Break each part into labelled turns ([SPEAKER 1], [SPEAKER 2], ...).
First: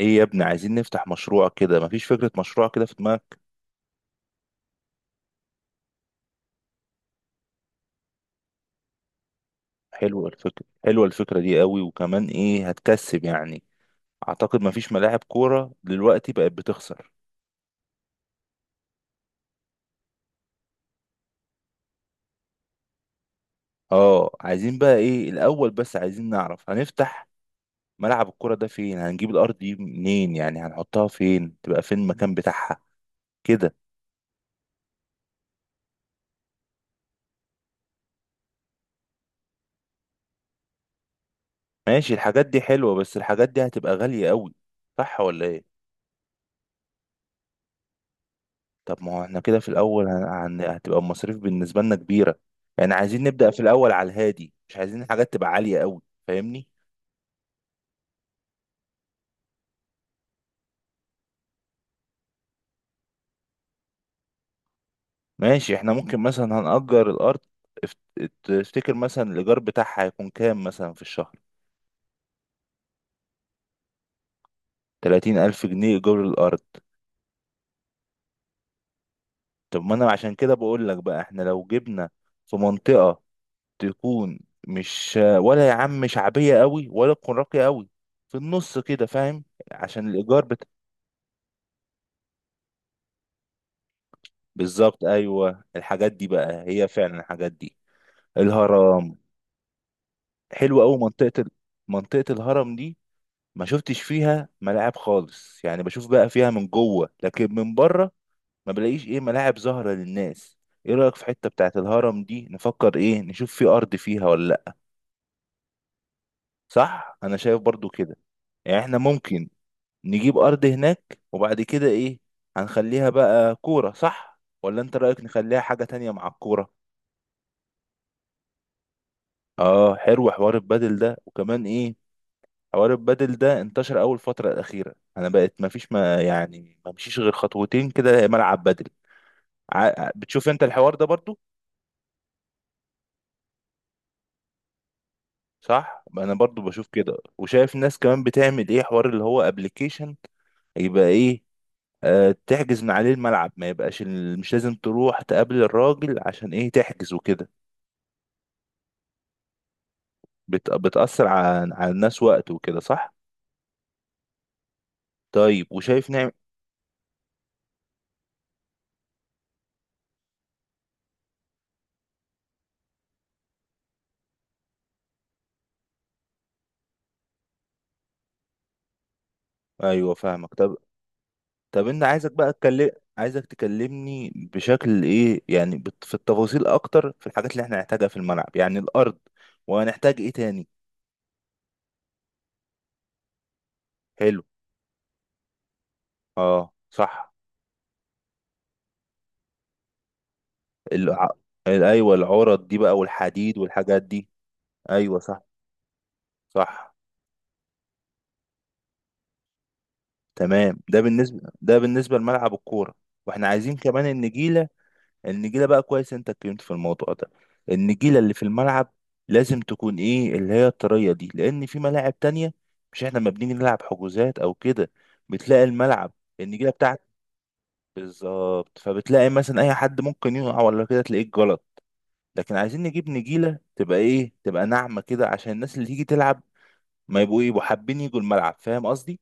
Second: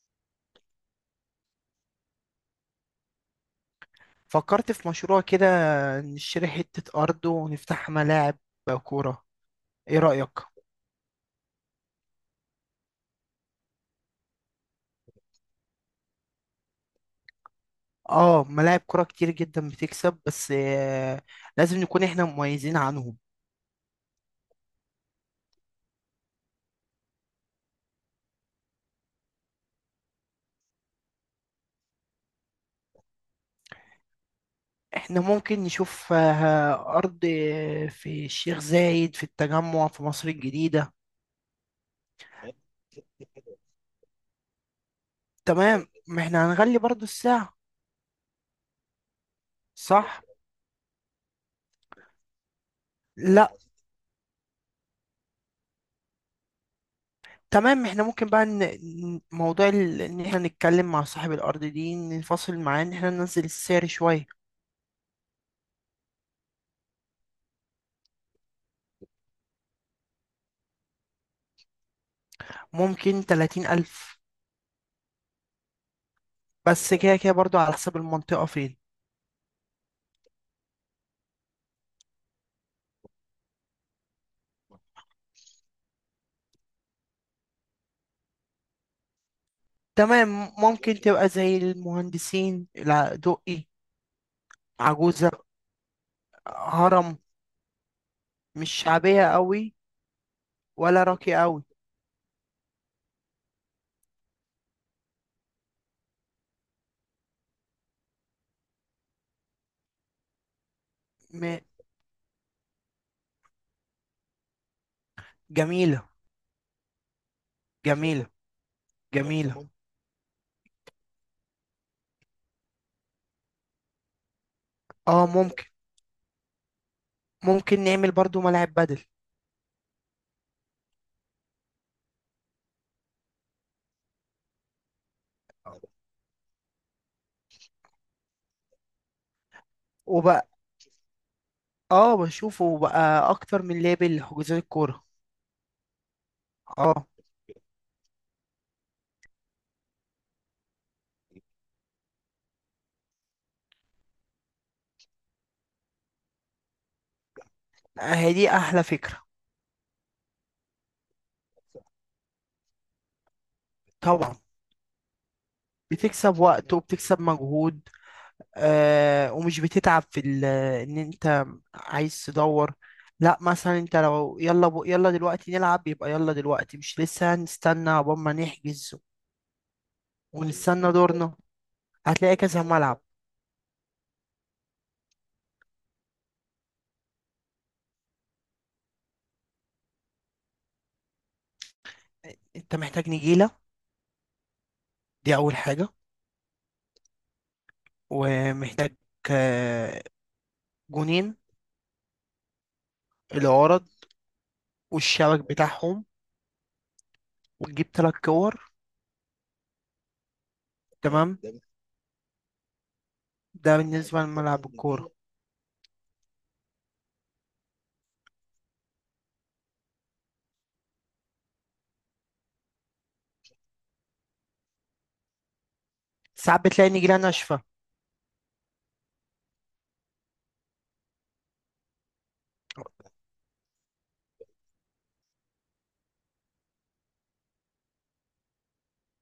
[SPEAKER 1] ايه يا ابني، عايزين نفتح مشروع كده. مفيش فكرة مشروع كده في دماغك؟
[SPEAKER 2] فكرت في مشروع كده. نشتري حتة أرض ونفتح ملاعب كورة. إيه
[SPEAKER 1] حلوة
[SPEAKER 2] رأيك؟
[SPEAKER 1] الفكرة، حلوة الفكرة دي قوي، وكمان ايه هتكسب يعني. اعتقد مفيش ملاعب كورة دلوقتي بقت بتخسر.
[SPEAKER 2] آه، ملاعب كورة كتير جدا بتكسب، بس لازم نكون إحنا مميزين عنهم.
[SPEAKER 1] اه، عايزين بقى ايه الاول، بس عايزين نعرف هنفتح ملعب الكورة ده فين، هنجيب الارض دي منين، يعني هنحطها فين، تبقى فين المكان بتاعها كده.
[SPEAKER 2] إحنا ممكن نشوف أرض في الشيخ زايد، في التجمع، في مصر الجديدة.
[SPEAKER 1] ماشي، الحاجات دي حلوة بس الحاجات دي هتبقى غالية قوي، صح ولا ايه؟
[SPEAKER 2] تمام، ما إحنا هنغلي برضو الساعة.
[SPEAKER 1] طب ما هو احنا كده في الاول
[SPEAKER 2] صح؟
[SPEAKER 1] هتبقى المصاريف بالنسبه لنا كبيره. يعني عايزين نبدا
[SPEAKER 2] لا،
[SPEAKER 1] في الاول على الهادي، مش عايزين حاجات تبقى عاليه قوي. فاهمني؟
[SPEAKER 2] تمام. إحنا ممكن بقى إن إحنا نتكلم مع صاحب الأرض دي، ننفصل معاه إن إحنا ننزل السعر شوية.
[SPEAKER 1] ماشي، احنا ممكن مثلا هنأجر الارض. تفتكر مثلا الايجار بتاعها هيكون كام مثلا في الشهر؟
[SPEAKER 2] ممكن 30000.
[SPEAKER 1] 30000 ألف جنيه ايجار الارض؟
[SPEAKER 2] بس كده كده برضو على حسب المنطقة فين.
[SPEAKER 1] طب ما انا عشان كده بقول لك بقى احنا لو جبنا في منطقه تكون، مش ولا يا عم شعبيه قوي ولا تكون راقيه قوي، في النص كده فاهم، عشان الايجار.
[SPEAKER 2] تمام، ممكن تبقى زي المهندسين، لا دقي،
[SPEAKER 1] بالظبط،
[SPEAKER 2] عجوزة،
[SPEAKER 1] ايوه الحاجات دي بقى هي
[SPEAKER 2] هرم.
[SPEAKER 1] فعلا الحاجات دي.
[SPEAKER 2] مش
[SPEAKER 1] الهرم.
[SPEAKER 2] شعبية قوي
[SPEAKER 1] حلوه قوي
[SPEAKER 2] ولا راقية قوي.
[SPEAKER 1] منطقه الهرم دي. ما شفتش فيها ملاعب خالص، يعني بشوف بقى فيها من جوه لكن من بره ما بلاقيش ايه ملاعب ظاهره للناس. ايه رايك في حته
[SPEAKER 2] م...
[SPEAKER 1] بتاعه الهرم دي، نفكر ايه، نشوف في ارض فيها ولا لا؟
[SPEAKER 2] جميلة،
[SPEAKER 1] صح، انا شايف برضو كده.
[SPEAKER 2] جميلة،
[SPEAKER 1] يعني احنا ممكن
[SPEAKER 2] جميلة. ممكن.
[SPEAKER 1] نجيب ارض هناك، وبعد كده ايه، هنخليها بقى كوره، صح ولا انت رايك
[SPEAKER 2] اه
[SPEAKER 1] نخليها
[SPEAKER 2] ممكن،
[SPEAKER 1] حاجه تانية مع الكوره؟
[SPEAKER 2] ممكن نعمل برضو ملاعب بدل.
[SPEAKER 1] اه، حلو حوار البادل ده، وكمان ايه، حوار البادل ده انتشر اول فترة الأخيرة، انا بقت ما فيش ما يعني ما مشيش غير خطوتين كده ملعب بادل.
[SPEAKER 2] وبقى
[SPEAKER 1] بتشوف انت الحوار ده برضو؟
[SPEAKER 2] اه، بشوفه بقى اكتر من لابل لحجوزات الكورة.
[SPEAKER 1] صح، انا برضو بشوف
[SPEAKER 2] اه،
[SPEAKER 1] كده، وشايف ناس كمان بتعمل ايه حوار اللي هو ابلكيشن، يبقى ايه، آه تحجز من عليه الملعب، ما يبقاش مش لازم تروح تقابل الراجل عشان ايه تحجز وكده.
[SPEAKER 2] هي دي احلى فكرة.
[SPEAKER 1] بتأثر على الناس وقت وكده، صح.
[SPEAKER 2] طبعا،
[SPEAKER 1] طيب، وشايف، نعم.
[SPEAKER 2] بتكسب وقت وبتكسب مجهود. آه، ومش بتتعب ان انت عايز تدور. لا، مثلا انت لو يلا دلوقتي نلعب، يبقى يلا دلوقتي. مش لسه هنستنى عقبال ما نحجز، ايوه،
[SPEAKER 1] ايوه فاهمك. طب،
[SPEAKER 2] ونستنى دورنا.
[SPEAKER 1] انت عايزك
[SPEAKER 2] هتلاقي
[SPEAKER 1] بقى
[SPEAKER 2] كذا
[SPEAKER 1] اتكلم.
[SPEAKER 2] ملعب.
[SPEAKER 1] عايزك تكلمني بشكل ايه، يعني في التفاصيل اكتر، في الحاجات اللي احنا هنحتاجها في الملعب، يعني الارض، وهنحتاج ايه تاني؟
[SPEAKER 2] انت محتاج نجيلة،
[SPEAKER 1] حلو.
[SPEAKER 2] دي اول حاجة.
[SPEAKER 1] اه صح.
[SPEAKER 2] ومحتاج آه،
[SPEAKER 1] الع...
[SPEAKER 2] جونين،
[SPEAKER 1] ايوه العرض دي بقى، والحديد
[SPEAKER 2] العرض
[SPEAKER 1] والحاجات دي. ايوه
[SPEAKER 2] والشبك
[SPEAKER 1] صح.
[SPEAKER 2] بتاعهم،
[SPEAKER 1] صح.
[SPEAKER 2] وتجيب تلات كور.
[SPEAKER 1] تمام، ده
[SPEAKER 2] تمام.
[SPEAKER 1] بالنسبه
[SPEAKER 2] ده
[SPEAKER 1] ده بالنسبه لملعب الكوره. واحنا عايزين
[SPEAKER 2] ده
[SPEAKER 1] كمان
[SPEAKER 2] بالنسبة لملعب
[SPEAKER 1] النجيله.
[SPEAKER 2] الكورة.
[SPEAKER 1] النجيله بقى، كويس انت اتكلمت في الموضوع ده. النجيله اللي في الملعب لازم تكون ايه، اللي هي الطريه دي، لان في ملاعب تانية مش احنا ما بنيجي نلعب حجوزات او كده، بتلاقي الملعب،
[SPEAKER 2] ساعات
[SPEAKER 1] النجيله
[SPEAKER 2] بتلاقي
[SPEAKER 1] بتاعت،
[SPEAKER 2] نجيلة ناشفة.
[SPEAKER 1] بالظبط، فبتلاقي مثلا اي حد ممكن يقع ولا كده، تلاقيه غلط. لكن عايزين نجيب نجيله تبقى ايه، تبقى ناعمه كده عشان الناس اللي تيجي تلعب ما يبقوا ايه، يبقوا حابين يجوا الملعب. فاهم قصدي؟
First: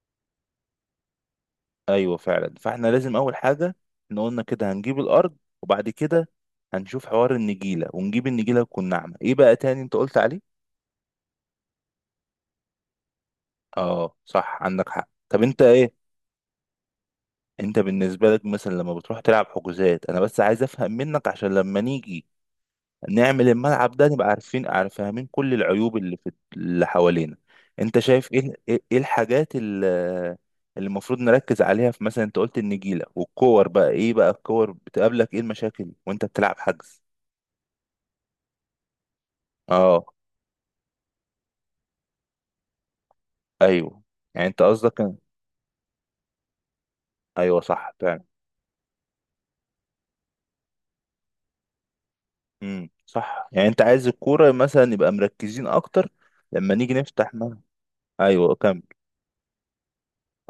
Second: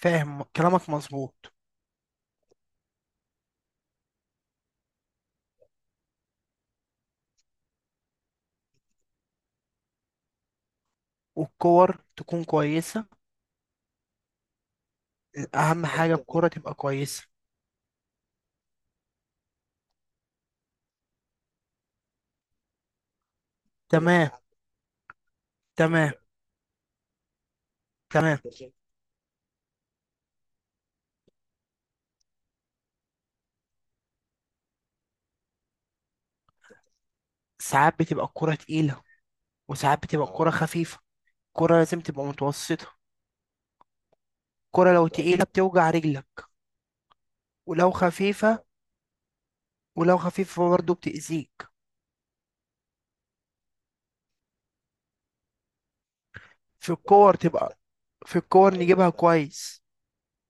[SPEAKER 2] فاهم كلامك، مظبوط.
[SPEAKER 1] ايوه فعلا، فاحنا لازم اول حاجه، احنا قلنا كده هنجيب الارض، وبعد كده هنشوف حوار النجيله، ونجيب النجيله تكون ناعمه. ايه بقى تاني انت قلت عليه؟
[SPEAKER 2] والكور تكون كويسة.
[SPEAKER 1] اه صح، عندك حق. طب انت
[SPEAKER 2] اهم
[SPEAKER 1] ايه،
[SPEAKER 2] حاجه الكوره تبقى كويسه.
[SPEAKER 1] انت بالنسبه لك مثلا لما بتروح تلعب حجوزات، انا بس عايز افهم منك عشان لما نيجي نعمل الملعب ده نبقى
[SPEAKER 2] تمام،
[SPEAKER 1] عارفين، فاهمين كل العيوب
[SPEAKER 2] تمام،
[SPEAKER 1] اللي في اللي حوالينا. انت شايف
[SPEAKER 2] تمام.
[SPEAKER 1] ايه ايه إيه الحاجات اللي المفروض نركز عليها؟ في مثلا انت قلت النجيلة والكور، بقى ايه بقى الكور، بتقابلك ايه المشاكل وانت بتلعب حجز؟
[SPEAKER 2] ساعات بتبقى الكوره تقيله، وساعات
[SPEAKER 1] اه.
[SPEAKER 2] بتبقى الكوره خفيفه. الكوره لازم تبقى متوسطه.
[SPEAKER 1] ايوه، يعني انت
[SPEAKER 2] الكوره
[SPEAKER 1] قصدك
[SPEAKER 2] لو تقيله بتوجع رجلك،
[SPEAKER 1] ايوه
[SPEAKER 2] ولو
[SPEAKER 1] صح فعلا.
[SPEAKER 2] خفيفه ولو خفيفه برضه بتأذيك.
[SPEAKER 1] صح، يعني انت عايز الكورة مثلا نبقى مركزين اكتر لما
[SPEAKER 2] في
[SPEAKER 1] نيجي نفتح
[SPEAKER 2] الكور
[SPEAKER 1] ملعب.
[SPEAKER 2] تبقى في
[SPEAKER 1] ايوه
[SPEAKER 2] الكور
[SPEAKER 1] كمل.
[SPEAKER 2] نجيبها كويس.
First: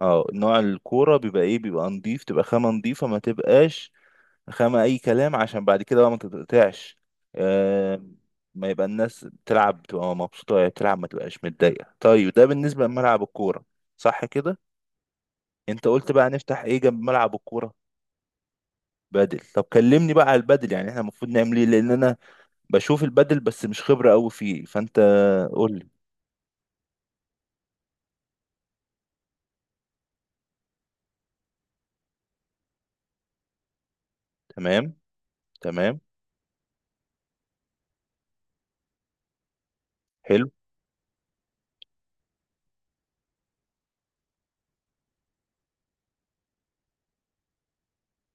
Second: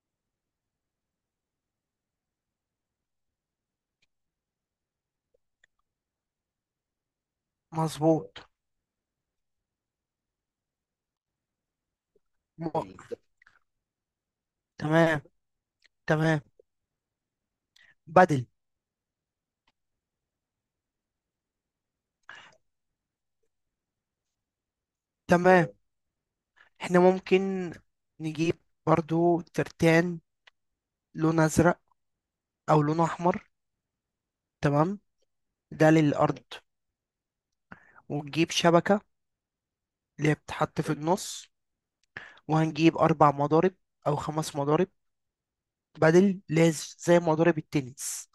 [SPEAKER 1] اه، نوع الكورة بيبقى ايه، بيبقى نضيف، تبقى خامة نضيفة، ما تبقاش خامة أي كلام، عشان بعد كده بقى ما تتقطعش. آه،
[SPEAKER 2] مظبوط.
[SPEAKER 1] ما يبقى الناس بتلعب بتبقى مبسوطة وهي بتلعب، ما تبقاش متضايقة. طيب، ده بالنسبة
[SPEAKER 2] م...
[SPEAKER 1] لملعب الكورة، صح كده؟
[SPEAKER 2] تمام،
[SPEAKER 1] أنت قلت بقى
[SPEAKER 2] تمام،
[SPEAKER 1] نفتح إيه جنب ملعب الكورة؟
[SPEAKER 2] بدل.
[SPEAKER 1] بدل. طب كلمني بقى على البدل، يعني احنا المفروض نعمل ايه؟ لأن أنا بشوف البدل بس مش خبرة أوي فيه، فأنت
[SPEAKER 2] تمام،
[SPEAKER 1] قول لي.
[SPEAKER 2] احنا ممكن نجيب برضو ترتان، لون ازرق او لون احمر.
[SPEAKER 1] تمام.
[SPEAKER 2] تمام. ده
[SPEAKER 1] تمام.
[SPEAKER 2] للارض. ونجيب شبكة، اللي هي
[SPEAKER 1] حلو.
[SPEAKER 2] بتتحط في النص. وهنجيب أربع مضارب أو خمس مضارب بدل، زي مضارب التنس.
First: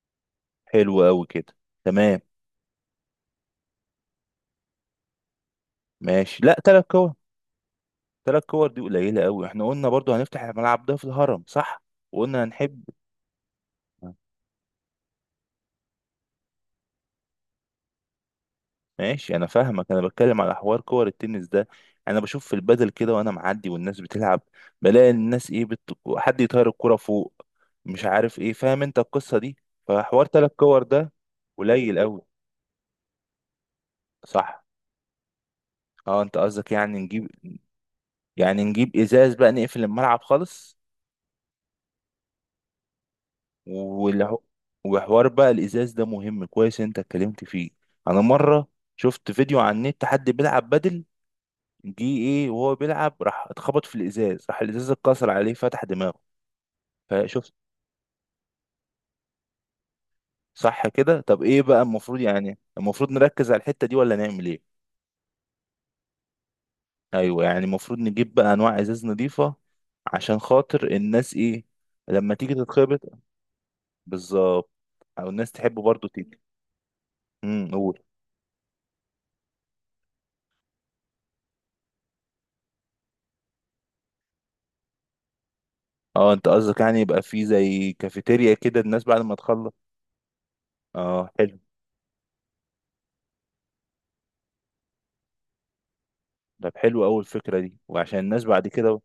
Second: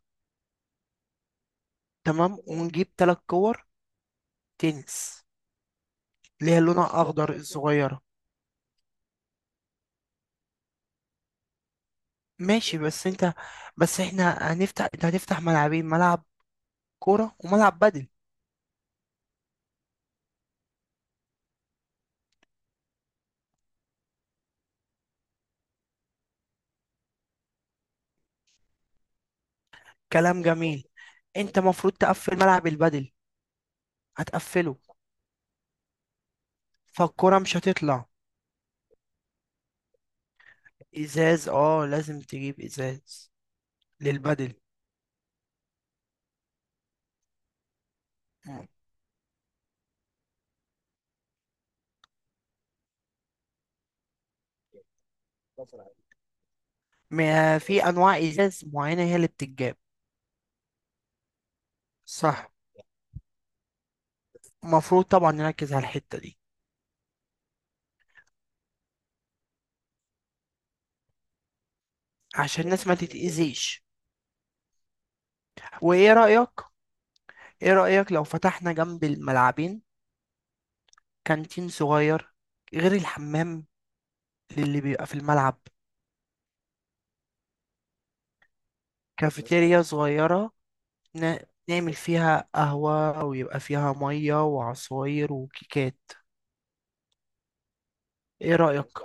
[SPEAKER 1] حلو أوي كده. تمام.
[SPEAKER 2] تمام، ونجيب تلات كور تنس،
[SPEAKER 1] ماشي،
[SPEAKER 2] اللي
[SPEAKER 1] لا
[SPEAKER 2] هي
[SPEAKER 1] تلات
[SPEAKER 2] لونها
[SPEAKER 1] كور؟
[SPEAKER 2] أخضر، الصغيرة.
[SPEAKER 1] تلات كور دي قليلة أوي، احنا قلنا برضو هنفتح الملعب ده في الهرم، صح، وقلنا
[SPEAKER 2] ماشي،
[SPEAKER 1] هنحب.
[SPEAKER 2] بس أنت، بس إحنا هنفتح، أنت هتفتح ملعبين: ملعب كورة وملعب بدل.
[SPEAKER 1] ماشي، انا فاهمك، انا بتكلم على حوار كور التنس ده. انا بشوف في البدل كده وانا معدي والناس بتلعب، بلاقي الناس ايه حد يطير الكرة فوق، مش عارف ايه، فاهم انت القصة دي؟ فحوار
[SPEAKER 2] كلام
[SPEAKER 1] تلات كور
[SPEAKER 2] جميل.
[SPEAKER 1] ده
[SPEAKER 2] أنت مفروض
[SPEAKER 1] قليل قوي.
[SPEAKER 2] تقفل ملعب البدل،
[SPEAKER 1] صح.
[SPEAKER 2] هتقفله،
[SPEAKER 1] اه، انت قصدك يعني نجيب،
[SPEAKER 2] فالكورة مش هتطلع.
[SPEAKER 1] يعني نجيب ازاز بقى نقفل الملعب خالص؟
[SPEAKER 2] إزاز، اه لازم تجيب إزاز
[SPEAKER 1] والح...
[SPEAKER 2] للبدل.
[SPEAKER 1] وحوار بقى الازاز ده مهم، كويس انت اتكلمت فيه. انا مرة شفت فيديو على النت، حد بيلعب بدل، جه ايه وهو بيلعب، راح اتخبط في الازاز، راح الازاز اتكسر عليه، فتح دماغه. فشفت.
[SPEAKER 2] ما في انواع ازاز معينه هي اللي بتتجاب.
[SPEAKER 1] صح كده. طب ايه بقى المفروض،
[SPEAKER 2] صح،
[SPEAKER 1] يعني المفروض نركز على الحتة دي ولا نعمل ايه؟
[SPEAKER 2] المفروض طبعا نركز على الحتة دي.
[SPEAKER 1] ايوه، يعني المفروض نجيب بقى انواع ازاز نظيفة عشان خاطر الناس ايه، لما تيجي
[SPEAKER 2] عشان الناس ما
[SPEAKER 1] تتخبط.
[SPEAKER 2] تتأذيش.
[SPEAKER 1] بالظبط. او الناس تحب برضو
[SPEAKER 2] وإيه
[SPEAKER 1] تيجي.
[SPEAKER 2] رأيك؟ إيه
[SPEAKER 1] قول.
[SPEAKER 2] رأيك لو فتحنا جنب الملعبين كانتين صغير، غير الحمام اللي بيبقى في الملعب.
[SPEAKER 1] اه انت قصدك يعني يبقى في زي كافيتيريا كده الناس بعد ما تخلص.
[SPEAKER 2] كافيتيريا صغيرة.
[SPEAKER 1] اه
[SPEAKER 2] ن...
[SPEAKER 1] حلو.
[SPEAKER 2] نعمل فيها قهوة، ويبقى فيها مية وعصاير وكيكات.
[SPEAKER 1] طب حلو أوي الفكرة دي، وعشان الناس
[SPEAKER 2] إيه
[SPEAKER 1] بعد
[SPEAKER 2] رأيك؟
[SPEAKER 1] كده.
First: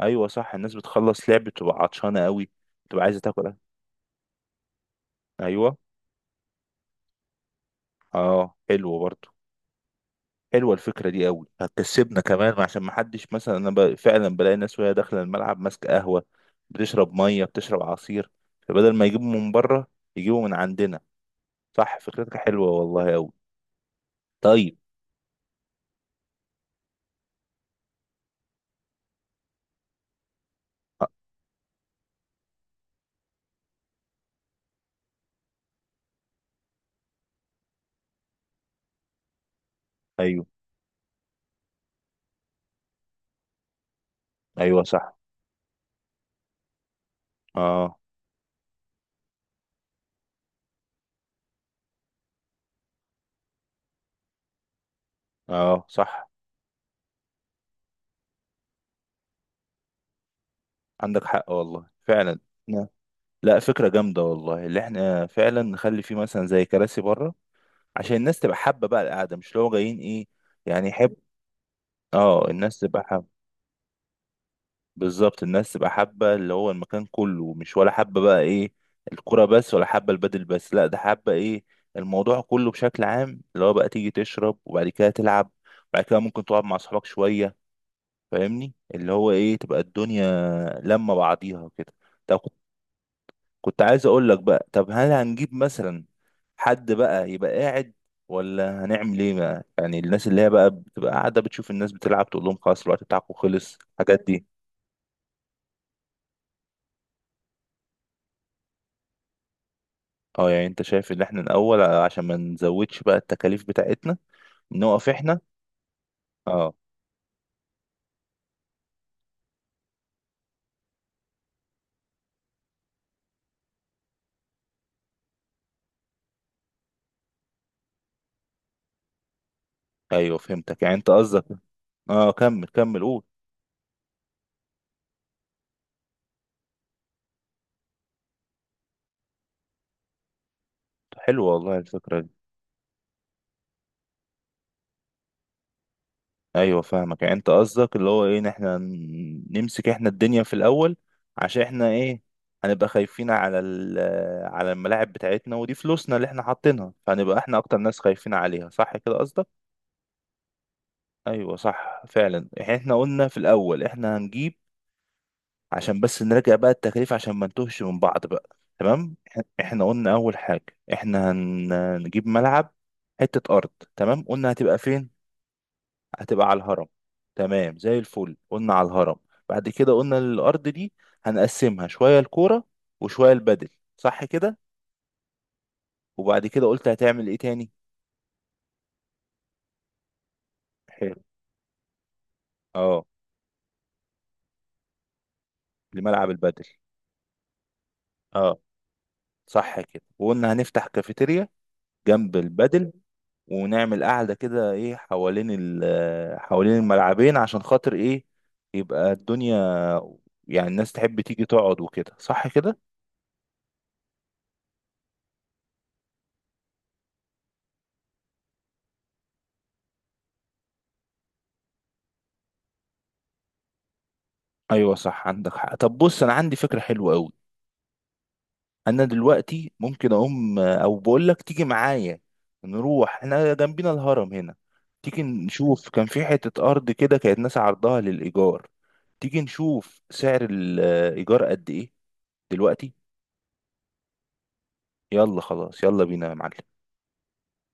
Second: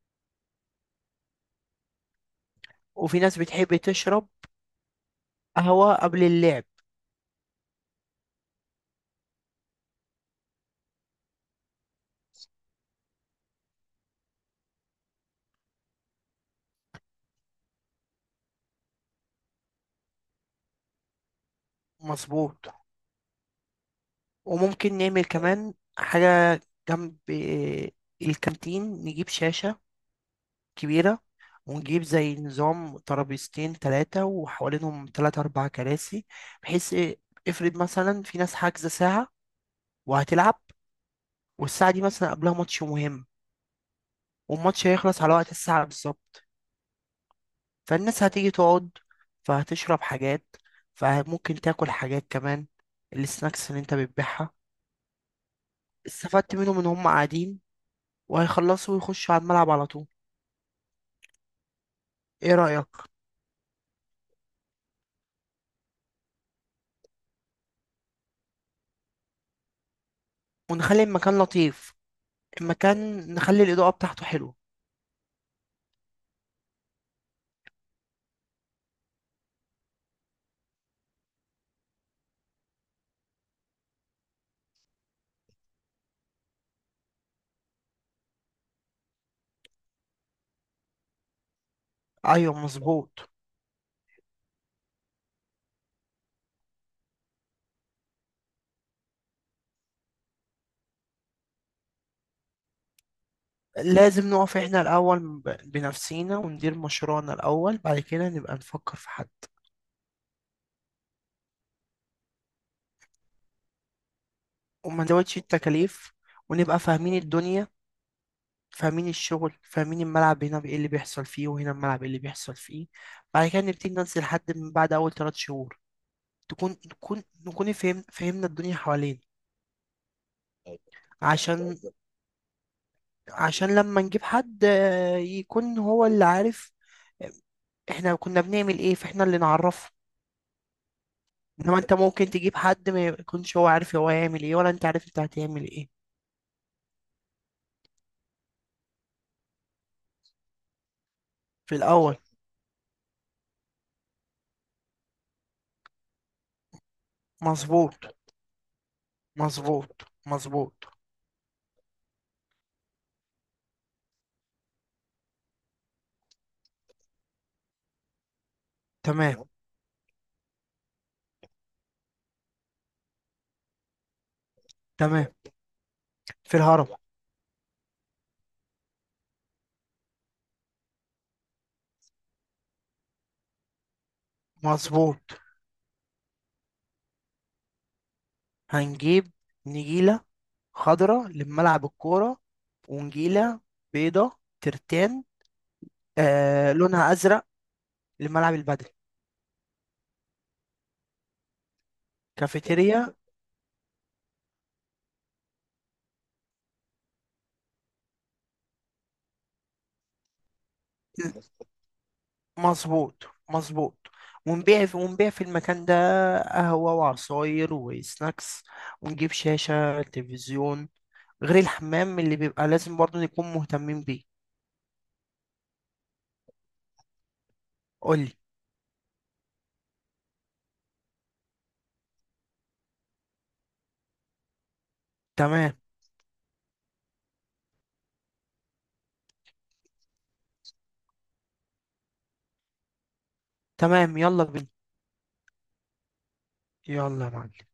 [SPEAKER 1] أيوة صح، الناس بتخلص لعب بتبقى عطشانة أوي، بتبقى
[SPEAKER 2] وفي
[SPEAKER 1] عايزة
[SPEAKER 2] ناس
[SPEAKER 1] تاكل.
[SPEAKER 2] بتحب تشرب
[SPEAKER 1] أيوة.
[SPEAKER 2] قهوة قبل اللعب.
[SPEAKER 1] أه حلوة برضه. حلوة الفكرة دي أوي، هتكسبنا كمان عشان محدش، مثلا أنا فعلا بلاقي ناس وهي داخلة الملعب ماسكة قهوة، بتشرب مية، بتشرب عصير. فبدل ما يجيبوا من بره يجيبوا من عندنا. صح، فكرتك
[SPEAKER 2] مظبوط.
[SPEAKER 1] حلوة والله أوي. طيب.
[SPEAKER 2] وممكن نعمل كمان حاجة جنب الكانتين، نجيب شاشة
[SPEAKER 1] أ-
[SPEAKER 2] كبيرة، ونجيب زي نظام ترابيزتين تلاتة، وحوالينهم تلاتة أربع كراسي. بحيث إيه؟ افرض مثلا في ناس حاجزة ساعة
[SPEAKER 1] أيوة.
[SPEAKER 2] وهتلعب، والساعة دي مثلا قبلها ماتش مهم،
[SPEAKER 1] أيوة
[SPEAKER 2] والماتش
[SPEAKER 1] صح.
[SPEAKER 2] هيخلص على وقت الساعة بالظبط.
[SPEAKER 1] أه.
[SPEAKER 2] فالناس هتيجي تقعد، فهتشرب حاجات، فممكن تاكل حاجات كمان، السناكس اللي انت بتبيعها.
[SPEAKER 1] أه صح،
[SPEAKER 2] استفدت منهم ان هم قاعدين وهيخلصوا ويخشوا على الملعب على طول.
[SPEAKER 1] عندك حق والله فعلا.
[SPEAKER 2] ايه رأيك؟
[SPEAKER 1] لا فكرة جامدة والله، اللي احنا فعلا نخلي فيه مثلا زي كراسي بره عشان الناس تبقى حابة بقى القعدة، مش اللي هو جايين ايه، يعني
[SPEAKER 2] ونخلي
[SPEAKER 1] يحب.
[SPEAKER 2] المكان لطيف،
[SPEAKER 1] اه، الناس تبقى
[SPEAKER 2] المكان،
[SPEAKER 1] حابة.
[SPEAKER 2] نخلي الإضاءة بتاعته حلوة.
[SPEAKER 1] بالظبط، الناس تبقى حابة اللي هو المكان كله، مش ولا حابة بقى ايه الكرة بس، ولا حابة البدل بس، لا ده حابة ايه الموضوع كله بشكل عام، اللي هو بقى تيجي تشرب وبعد كده تلعب، وبعد كده ممكن تقعد مع اصحابك شوية. فاهمني اللي هو ايه، تبقى الدنيا لما بعضيها كده. طب،
[SPEAKER 2] ايوه، مظبوط.
[SPEAKER 1] كنت عايز اقول لك بقى، طب هل هنجيب مثلا حد بقى يبقى قاعد، ولا هنعمل ايه بقى، يعني الناس اللي هي بقى بتبقى قاعده بتشوف الناس بتلعب، تقول لهم خلاص الوقت بتاعكم خلص، الحاجات
[SPEAKER 2] لازم
[SPEAKER 1] دي.
[SPEAKER 2] نقف احنا الاول بنفسينا وندير مشروعنا الاول، بعد كده نبقى نفكر في حد.
[SPEAKER 1] اه، يعني انت شايف ان احنا الاول عشان ما نزودش بقى التكاليف بتاعتنا،
[SPEAKER 2] وما
[SPEAKER 1] نقف
[SPEAKER 2] نزودش
[SPEAKER 1] احنا.
[SPEAKER 2] التكاليف،
[SPEAKER 1] اه.
[SPEAKER 2] ونبقى فاهمين الدنيا، فاهمين الشغل، فاهمين الملعب هنا ايه اللي بيحصل فيه، وهنا الملعب ايه اللي بيحصل فيه. بعد كده نبتدي ننزل حد من بعد اول 3 شهور، تكون نكون نكون فهم فهمنا الدنيا حوالين.
[SPEAKER 1] ايوه فهمتك، يعني انت قصدك.
[SPEAKER 2] عشان
[SPEAKER 1] اه كمل كمل قول.
[SPEAKER 2] عشان لما نجيب حد يكون هو اللي عارف احنا كنا بنعمل ايه، فاحنا اللي نعرفه.
[SPEAKER 1] حلو والله
[SPEAKER 2] انما انت
[SPEAKER 1] الفكره
[SPEAKER 2] ممكن
[SPEAKER 1] دي.
[SPEAKER 2] تجيب حد ما يكونش هو عارف هو هيعمل ايه، ولا انت عارف انت هتعمل ايه
[SPEAKER 1] ايوه فاهمك، يعني انت قصدك اللي هو ايه، ان احنا نمسك احنا الدنيا في الاول عشان
[SPEAKER 2] في
[SPEAKER 1] احنا
[SPEAKER 2] الاول.
[SPEAKER 1] ايه، هنبقى خايفين على على الملاعب بتاعتنا، ودي فلوسنا اللي احنا حاطينها، فهنبقى احنا اكتر ناس
[SPEAKER 2] مظبوط،
[SPEAKER 1] خايفين عليها، صح كده قصدك؟
[SPEAKER 2] مظبوط، مظبوط.
[SPEAKER 1] ايوه صح فعلا. يعني احنا قلنا في الاول احنا هنجيب، عشان بس نراجع بقى التكاليف عشان ما نتوهش من بعض بقى. تمام،
[SPEAKER 2] تمام،
[SPEAKER 1] احنا قلنا اول حاجه، احنا هنجيب ملعب، حته ارض. تمام. قلنا هتبقى فين،
[SPEAKER 2] تمام.
[SPEAKER 1] هتبقى على
[SPEAKER 2] في
[SPEAKER 1] الهرم.
[SPEAKER 2] الهرم.
[SPEAKER 1] تمام زي الفل، قلنا على الهرم. بعد كده قلنا الأرض دي هنقسمها شوية الكورة وشوية البدل، صح كده؟
[SPEAKER 2] مظبوط.
[SPEAKER 1] وبعد كده قلت هتعمل ايه تاني؟
[SPEAKER 2] هنجيب نجيلة
[SPEAKER 1] حلو.
[SPEAKER 2] خضراء لملعب الكورة.
[SPEAKER 1] اه.
[SPEAKER 2] ونجيلة بيضة ترتان،
[SPEAKER 1] لملعب البدل.
[SPEAKER 2] آه لونها أزرق، لملعب
[SPEAKER 1] اه
[SPEAKER 2] البدل.
[SPEAKER 1] صح كده، وقلنا هنفتح كافيتيريا جنب البدل،
[SPEAKER 2] كافيتيريا.
[SPEAKER 1] ونعمل قاعدة كده ايه حوالين حوالين الملعبين، عشان خاطر ايه، يبقى الدنيا، يعني الناس تحب تيجي تقعد وكده، صح كده.
[SPEAKER 2] مظبوط، مظبوط. ونبيع في المكان ده قهوة وعصاير وسناكس. ونجيب شاشة تلفزيون. غير الحمام، اللي بيبقى لازم برضه نكون مهتمين بيه.
[SPEAKER 1] ايوه صح، عندك حق. طب بص انا عندي فكرة حلوة قوي.
[SPEAKER 2] قولي.
[SPEAKER 1] انا دلوقتي ممكن اقوم، او بقول لك تيجي معايا نروح احنا جنبنا الهرم هنا، تيجي
[SPEAKER 2] تمام،
[SPEAKER 1] نشوف كان في حتة ارض كده كانت ناس عرضها للايجار، تيجي نشوف سعر الايجار قد ايه دلوقتي.
[SPEAKER 2] تمام، يلا بينا.
[SPEAKER 1] يلا خلاص، يلا بينا يا معلم.
[SPEAKER 2] يلا يا معلم.